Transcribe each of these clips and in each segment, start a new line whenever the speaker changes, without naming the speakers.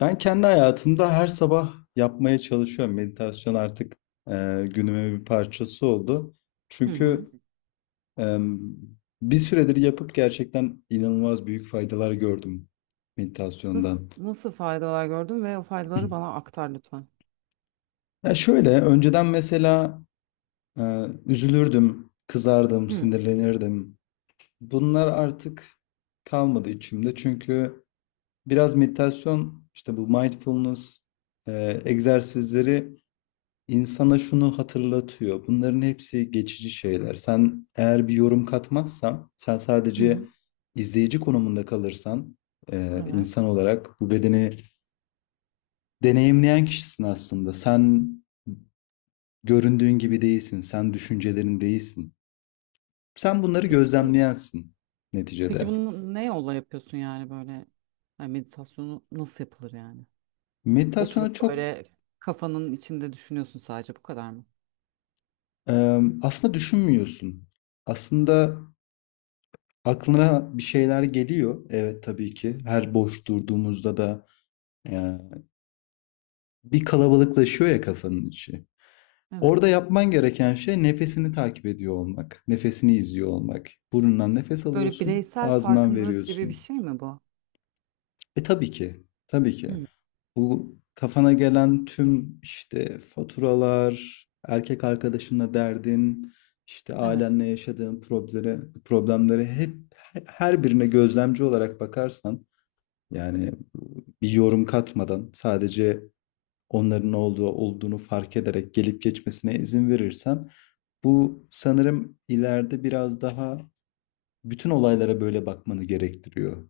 Ben kendi hayatımda her sabah yapmaya çalışıyorum. Meditasyon artık günümün bir parçası oldu.
Hı hı.
Çünkü e, bir süredir yapıp gerçekten inanılmaz büyük faydalar gördüm
Nasıl,
meditasyondan.
nasıl faydalar gördün ve o faydaları bana aktar lütfen.
Ya şöyle, önceden mesela e, üzülürdüm, kızardım,
Hı
sinirlenirdim. Bunlar artık kalmadı içimde. Çünkü biraz meditasyon, işte bu mindfulness egzersizleri insana şunu hatırlatıyor. Bunların hepsi geçici şeyler. Sen eğer bir yorum katmazsan, sen
hı.
sadece
Hı.
izleyici konumunda kalırsan, insan
Evet.
olarak bu bedeni deneyimleyen kişisin aslında. Sen göründüğün gibi değilsin, sen düşüncelerin değilsin. Sen bunları
E,
gözlemleyensin
Peki
neticede.
bunu ne yolla yapıyorsun yani böyle yani meditasyonu nasıl yapılır yani?
Meditasyona
Oturup
çok
böyle kafanın içinde düşünüyorsun sadece bu kadar mı?
e, aslında düşünmüyorsun. Aslında aklına bir şeyler geliyor. Evet tabii ki. Her boş durduğumuzda da e, bir kalabalıklaşıyor ya kafanın içi.
Evet.
Orada yapman gereken şey nefesini takip ediyor olmak. Nefesini izliyor olmak. Burnundan nefes
Böyle
alıyorsun,
bireysel
ağzından
farkındalık gibi bir
veriyorsun.
şey mi bu?
E tabii ki, tabii ki.
Hı.
Bu kafana gelen tüm işte faturalar, erkek arkadaşınla derdin, işte
Evet.
ailenle yaşadığın problemlere hep her birine gözlemci olarak bakarsan yani bir yorum katmadan sadece onların ne olduğunu fark ederek gelip geçmesine izin verirsen bu sanırım ileride biraz daha bütün olaylara böyle bakmanı gerektiriyor.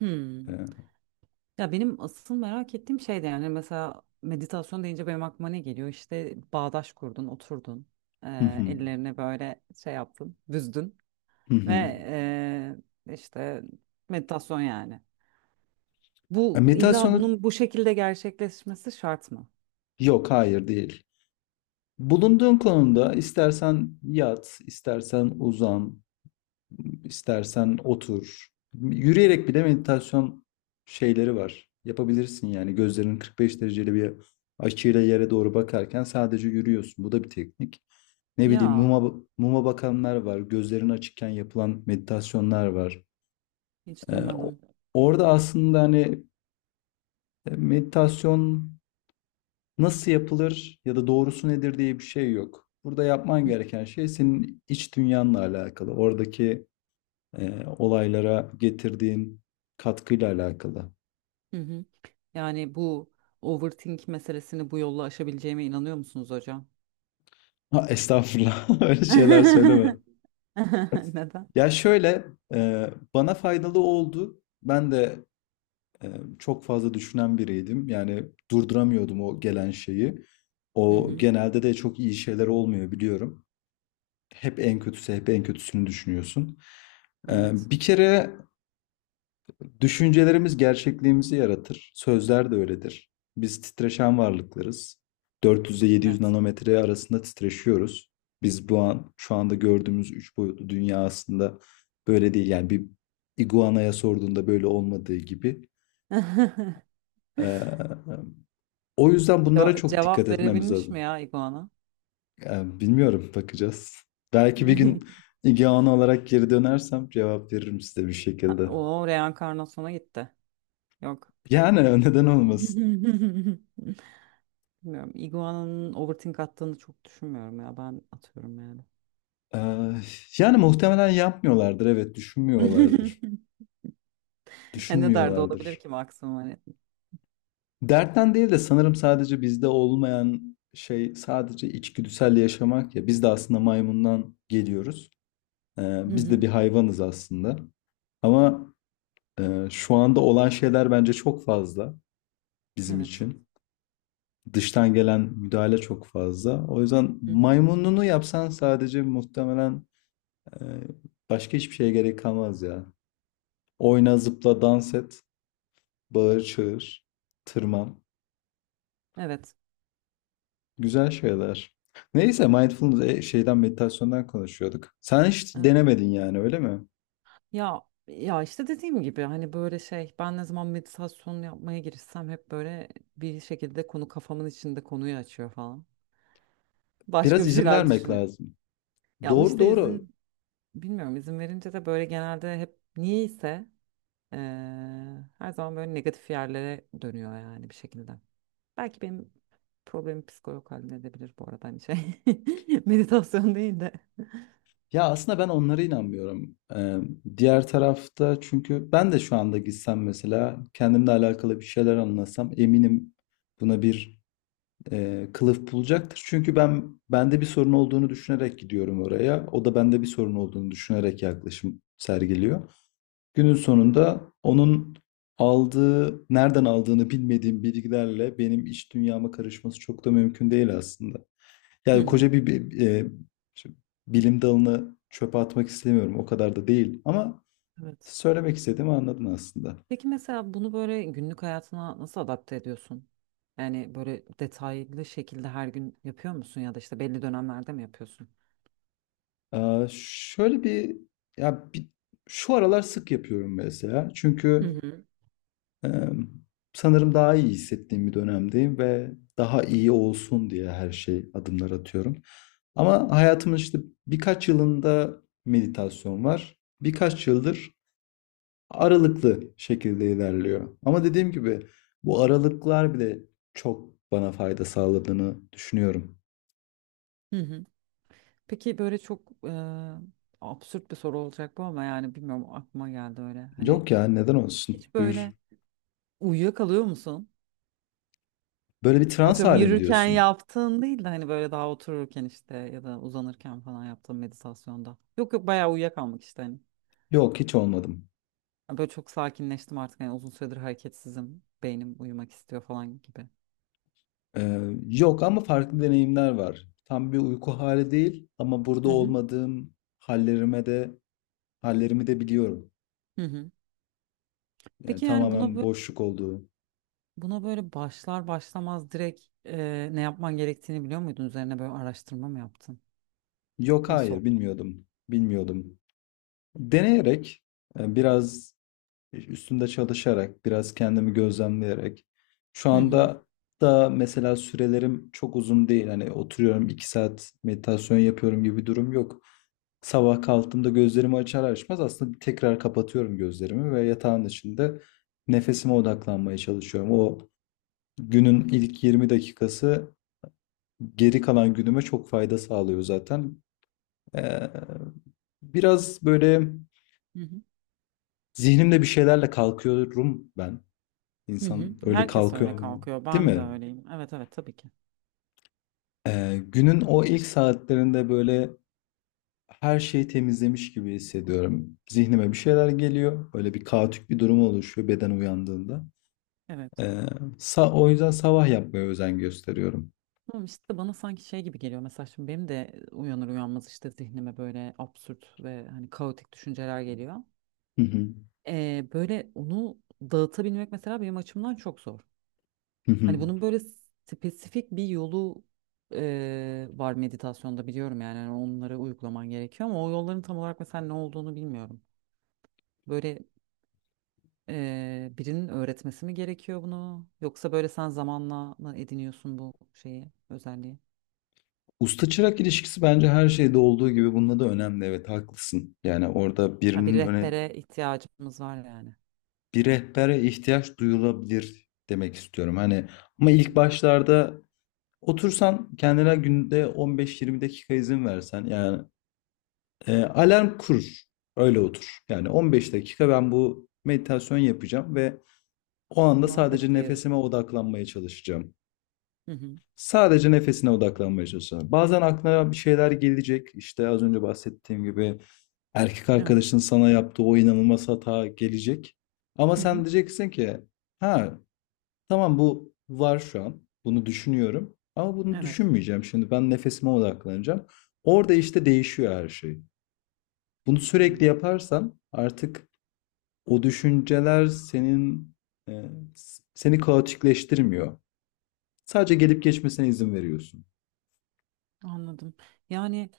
Hı.
Hı
Ya benim asıl merak ettiğim şey de yani mesela meditasyon deyince benim aklıma ne geliyor? İşte bağdaş kurdun, oturdun,
hı,
ellerine böyle şey yaptın, büzdün.
hı
Ve
hı.
işte meditasyon yani.
E,
Bu illa
meditasyonu
bunun bu şekilde gerçekleşmesi şart mı?
yok hayır değil. Bulunduğun konumda istersen yat, istersen uzan, istersen otur. Yürüyerek bile meditasyon şeyleri var. Yapabilirsin yani gözlerin 45 dereceli bir açıyla yere doğru bakarken sadece yürüyorsun. Bu da bir teknik. Ne bileyim
Ya
muma bakanlar var, gözlerin açıkken yapılan meditasyonlar var.
hiç
Ee, o-
duymadım.
orada aslında hani meditasyon nasıl yapılır ya da doğrusu nedir diye bir şey yok. Burada yapman
Hı
gereken şey senin iç dünyanla alakalı, oradaki olaylara getirdiğin katkıyla alakalı.
hı. Hı. Yani bu overthink meselesini bu yolla aşabileceğime inanıyor musunuz hocam?
Ha, estağfurullah, öyle şeyler söyleme.
Neden?
Ya şöyle, bana faydalı oldu. Ben de e, çok fazla düşünen biriydim. Yani durduramıyordum o gelen şeyi.
Hı
O
hı.
genelde de çok iyi şeyler olmuyor biliyorum. Hep en kötüsü, hep en kötüsünü düşünüyorsun. E,
Evet.
bir kere düşüncelerimiz gerçekliğimizi yaratır. Sözler de öyledir. Biz titreşen varlıklarız. 400 ile 700
Evet.
nanometre arasında titreşiyoruz. Biz bu an şu anda gördüğümüz üç boyutlu dünya aslında böyle değil. Yani bir iguanaya sorduğunda böyle olmadığı gibi. Ee, O yüzden bunlara
Ce-
çok dikkat
cevap
etmemiz
verebilmiş mi
lazım.
ya iguana?
Yani bilmiyorum, bakacağız. Belki bir gün ilgi alanı olarak geri dönersem cevap veririm size bir şekilde.
O reenkarnasyona gitti. Yok.
Yani neden olmasın?
Bilmiyorum. Iguana'nın overthink attığını çok düşünmüyorum ya. Ben atıyorum yani.
Ee, yani muhtemelen yapmıyorlardır, evet düşünmüyorlardır.
Ne derdi olabilir
Düşünmüyorlardır.
ki maksimum hani.
Dertten değil de sanırım sadece bizde olmayan şey sadece içgüdüsel yaşamak ya. Biz de aslında maymundan geliyoruz.
Hı
Biz de
hı.
bir hayvanız aslında. Ama şu anda olan şeyler bence çok fazla bizim
Evet.
için. Dıştan gelen müdahale çok fazla. O yüzden
Hı hı.
maymununu yapsan sadece muhtemelen e, başka hiçbir şeye gerek kalmaz ya. Oyna, zıpla, dans et, bağır, çağır, tırman.
Evet.
Güzel şeyler. Neyse mindfulness şeyden meditasyondan konuşuyorduk. Sen hiç
Evet.
denemedin yani öyle mi?
Ya ya işte dediğim gibi hani böyle şey ben ne zaman meditasyon yapmaya girişsem hep böyle bir şekilde konu kafamın içinde konuyu açıyor falan. Başka
Biraz
bir
izin
şeyler
vermek
düşünüyorum.
lazım.
Ya ama
Doğru
işte
doğru.
bilmiyorum, izin verince de böyle genelde hep niyeyse eee, her zaman böyle negatif yerlere dönüyor yani bir şekilde. Belki benim problemi psikolog halledebilir bu arada hani şey. Meditasyon değil de.
Ya aslında ben onlara inanmıyorum. Diğer tarafta çünkü ben de şu anda gitsem mesela kendimle alakalı bir şeyler anlasam eminim buna bir kılıf bulacaktır. Çünkü ben bende bir sorun olduğunu düşünerek gidiyorum oraya. O da bende bir sorun olduğunu düşünerek yaklaşım sergiliyor. Günün sonunda onun aldığı, nereden aldığını bilmediğim bilgilerle benim iç dünyama karışması çok da mümkün değil aslında.
Hı
Yani
hı.
koca bir, şimdi bilim dalını çöpe atmak istemiyorum. O kadar da değil. Ama
Evet.
söylemek istediğimi anladın aslında.
Peki mesela bunu böyle günlük hayatına nasıl adapte ediyorsun? Yani böyle detaylı şekilde her gün yapıyor musun ya da işte belli dönemlerde mi yapıyorsun?
Şöyle bir ya bir, şu aralar sık yapıyorum mesela.
Hı
Çünkü
hı.
e, sanırım daha iyi hissettiğim bir dönemdeyim ve daha iyi olsun diye her şey adımlar atıyorum. Ama hayatımın işte birkaç yılında meditasyon var. Birkaç yıldır aralıklı şekilde ilerliyor. Ama dediğim gibi bu aralıklar bile çok bana fayda sağladığını düşünüyorum.
Hı hı. Peki böyle çok absürt bir soru olacak bu ama yani bilmiyorum aklıma geldi öyle. Hani
Yok ya neden olsun?
hiç
Buyur.
böyle uyuyakalıyor musun?
Böyle bir trans
Atıyorum
halim
yürürken
diyorsun.
yaptığın değil de hani böyle daha otururken işte ya da uzanırken falan yaptığın meditasyonda. Yok, yok, bayağı uyuyakalmak işte hani.
Yok hiç olmadım.
Yani böyle çok sakinleştim artık hani uzun süredir hareketsizim. Beynim uyumak istiyor falan gibi.
Ee, yok ama farklı deneyimler var. Tam bir uyku hali değil ama burada
Hı hı.
olmadığım hallerime de hallerimi de biliyorum.
Hı hı.
Yani
Peki yani buna
tamamen
böyle,
boşluk olduğu.
buna böyle başlar başlamaz direkt ne yapman gerektiğini biliyor muydun? Üzerine böyle araştırma mı yaptın?
Yok
Nasıl
hayır
oldu?
bilmiyordum. Bilmiyordum. Deneyerek biraz üstünde çalışarak, biraz kendimi gözlemleyerek. Şu
Hı hı.
anda da mesela sürelerim çok uzun değil. Hani oturuyorum iki saat meditasyon yapıyorum gibi bir durum yok. Sabah kalktığımda gözlerimi açar açmaz aslında tekrar kapatıyorum gözlerimi ve yatağın içinde nefesime odaklanmaya çalışıyorum. O günün ilk 20 dakikası geri kalan günüme çok fayda sağlıyor zaten. Ee, biraz böyle
Hı hı.
zihnimde bir şeylerle kalkıyorum ben.
Hı hı.
İnsan öyle
Herkes öyle
kalkıyor,
kalkıyor.
değil
Ben de
mi?
öyleyim. Evet, evet, tabii ki.
Günün o ilk saatlerinde böyle her şeyi temizlemiş gibi hissediyorum. Zihnime bir şeyler geliyor. Böyle bir kaotik bir durum oluşuyor beden uyandığında. Ee,
Evet.
o yüzden sabah yapmaya özen gösteriyorum.
Tamam, işte bana sanki şey gibi geliyor, mesela şimdi benim de uyanır uyanmaz işte zihnime böyle absürt ve hani kaotik düşünceler geliyor.
Hı hı.
Böyle onu dağıtabilmek mesela benim açımdan çok zor.
Hı hı.
Hani bunun böyle spesifik bir yolu var meditasyonda, biliyorum yani hani onları uygulaman gerekiyor ama o yolların tam olarak mesela ne olduğunu bilmiyorum. Böyle birinin öğretmesi mi gerekiyor bunu, yoksa böyle sen zamanla mı ediniyorsun bu şeyi, özelliği?
Usta çırak ilişkisi bence her şeyde olduğu gibi bunda da önemli. Evet haklısın. Yani orada
Ha, bir
birinin öne
rehbere ihtiyacımız var yani.
bir rehbere ihtiyaç duyulabilir demek istiyorum. Hani ama ilk
Hmm.
başlarda otursan kendine günde 15-20 dakika izin versen yani alarm kur. Öyle otur. Yani 15 dakika ben bu meditasyon yapacağım ve o anda
Buna
sadece
vakit
nefesime
ayıracağım.
odaklanmaya çalışacağım.
Hı hı.
Sadece nefesine odaklanmaya çalışacağım. Bazen aklına bir şeyler gelecek. İşte az önce bahsettiğim gibi erkek
Evet.
arkadaşın sana yaptığı o inanılmaz hata gelecek. Ama
Hı hı.
sen diyeceksin ki ha, tamam bu var şu an. Bunu düşünüyorum. Ama bunu
Evet.
düşünmeyeceğim şimdi. Ben nefesime odaklanacağım. Orada işte değişiyor her şey. Bunu
Hmm.
sürekli yaparsan artık o düşünceler senin seni kaotikleştirmiyor. Sadece gelip geçmesine izin veriyorsun.
Anladım. Yani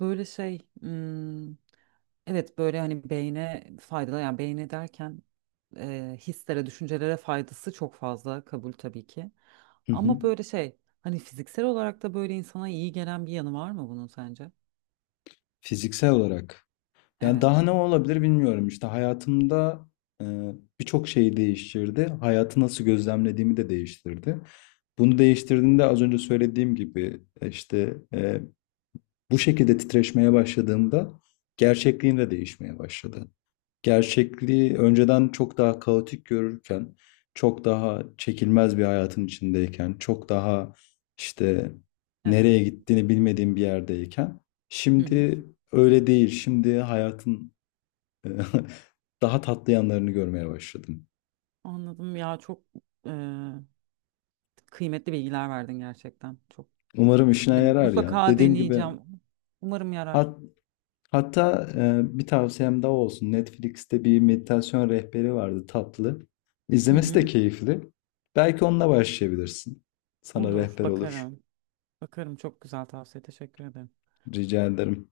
böyle şey, evet böyle hani beyne faydalı, yani beyne derken hislere, düşüncelere faydası çok fazla, kabul tabii ki.
Hı hı.
Ama böyle şey, hani fiziksel olarak da böyle insana iyi gelen bir yanı var mı bunun sence?
Fiziksel olarak. Yani daha
Evet.
ne olabilir bilmiyorum. İşte hayatımda e, birçok şeyi değiştirdi. Hayatı nasıl gözlemlediğimi de değiştirdi. Bunu değiştirdiğinde az önce söylediğim gibi işte bu şekilde titreşmeye başladığımda gerçekliğim de değişmeye başladı. Gerçekliği önceden çok daha kaotik görürken, çok daha çekilmez bir hayatın içindeyken, çok daha işte nereye
Evet.
gittiğini bilmediğim bir yerdeyken,
Hı hı.
şimdi öyle değil. Şimdi hayatın Eee, daha tatlı yanlarını görmeye başladım.
Anladım ya, çok e, kıymetli bilgiler verdin gerçekten. Çok.
Umarım işine
Ben
yarar ya.
mutlaka
Dediğim gibi
deneyeceğim. Umarım yarar.
hat, hatta bir tavsiyem daha olsun. Netflix'te bir meditasyon rehberi vardı tatlı.
Hı
İzlemesi de
hı.
keyifli. Belki onunla başlayabilirsin. Sana
Olur,
rehber olur.
bakarım. Bakarım, çok güzel tavsiye. Teşekkür ederim.
Rica ederim.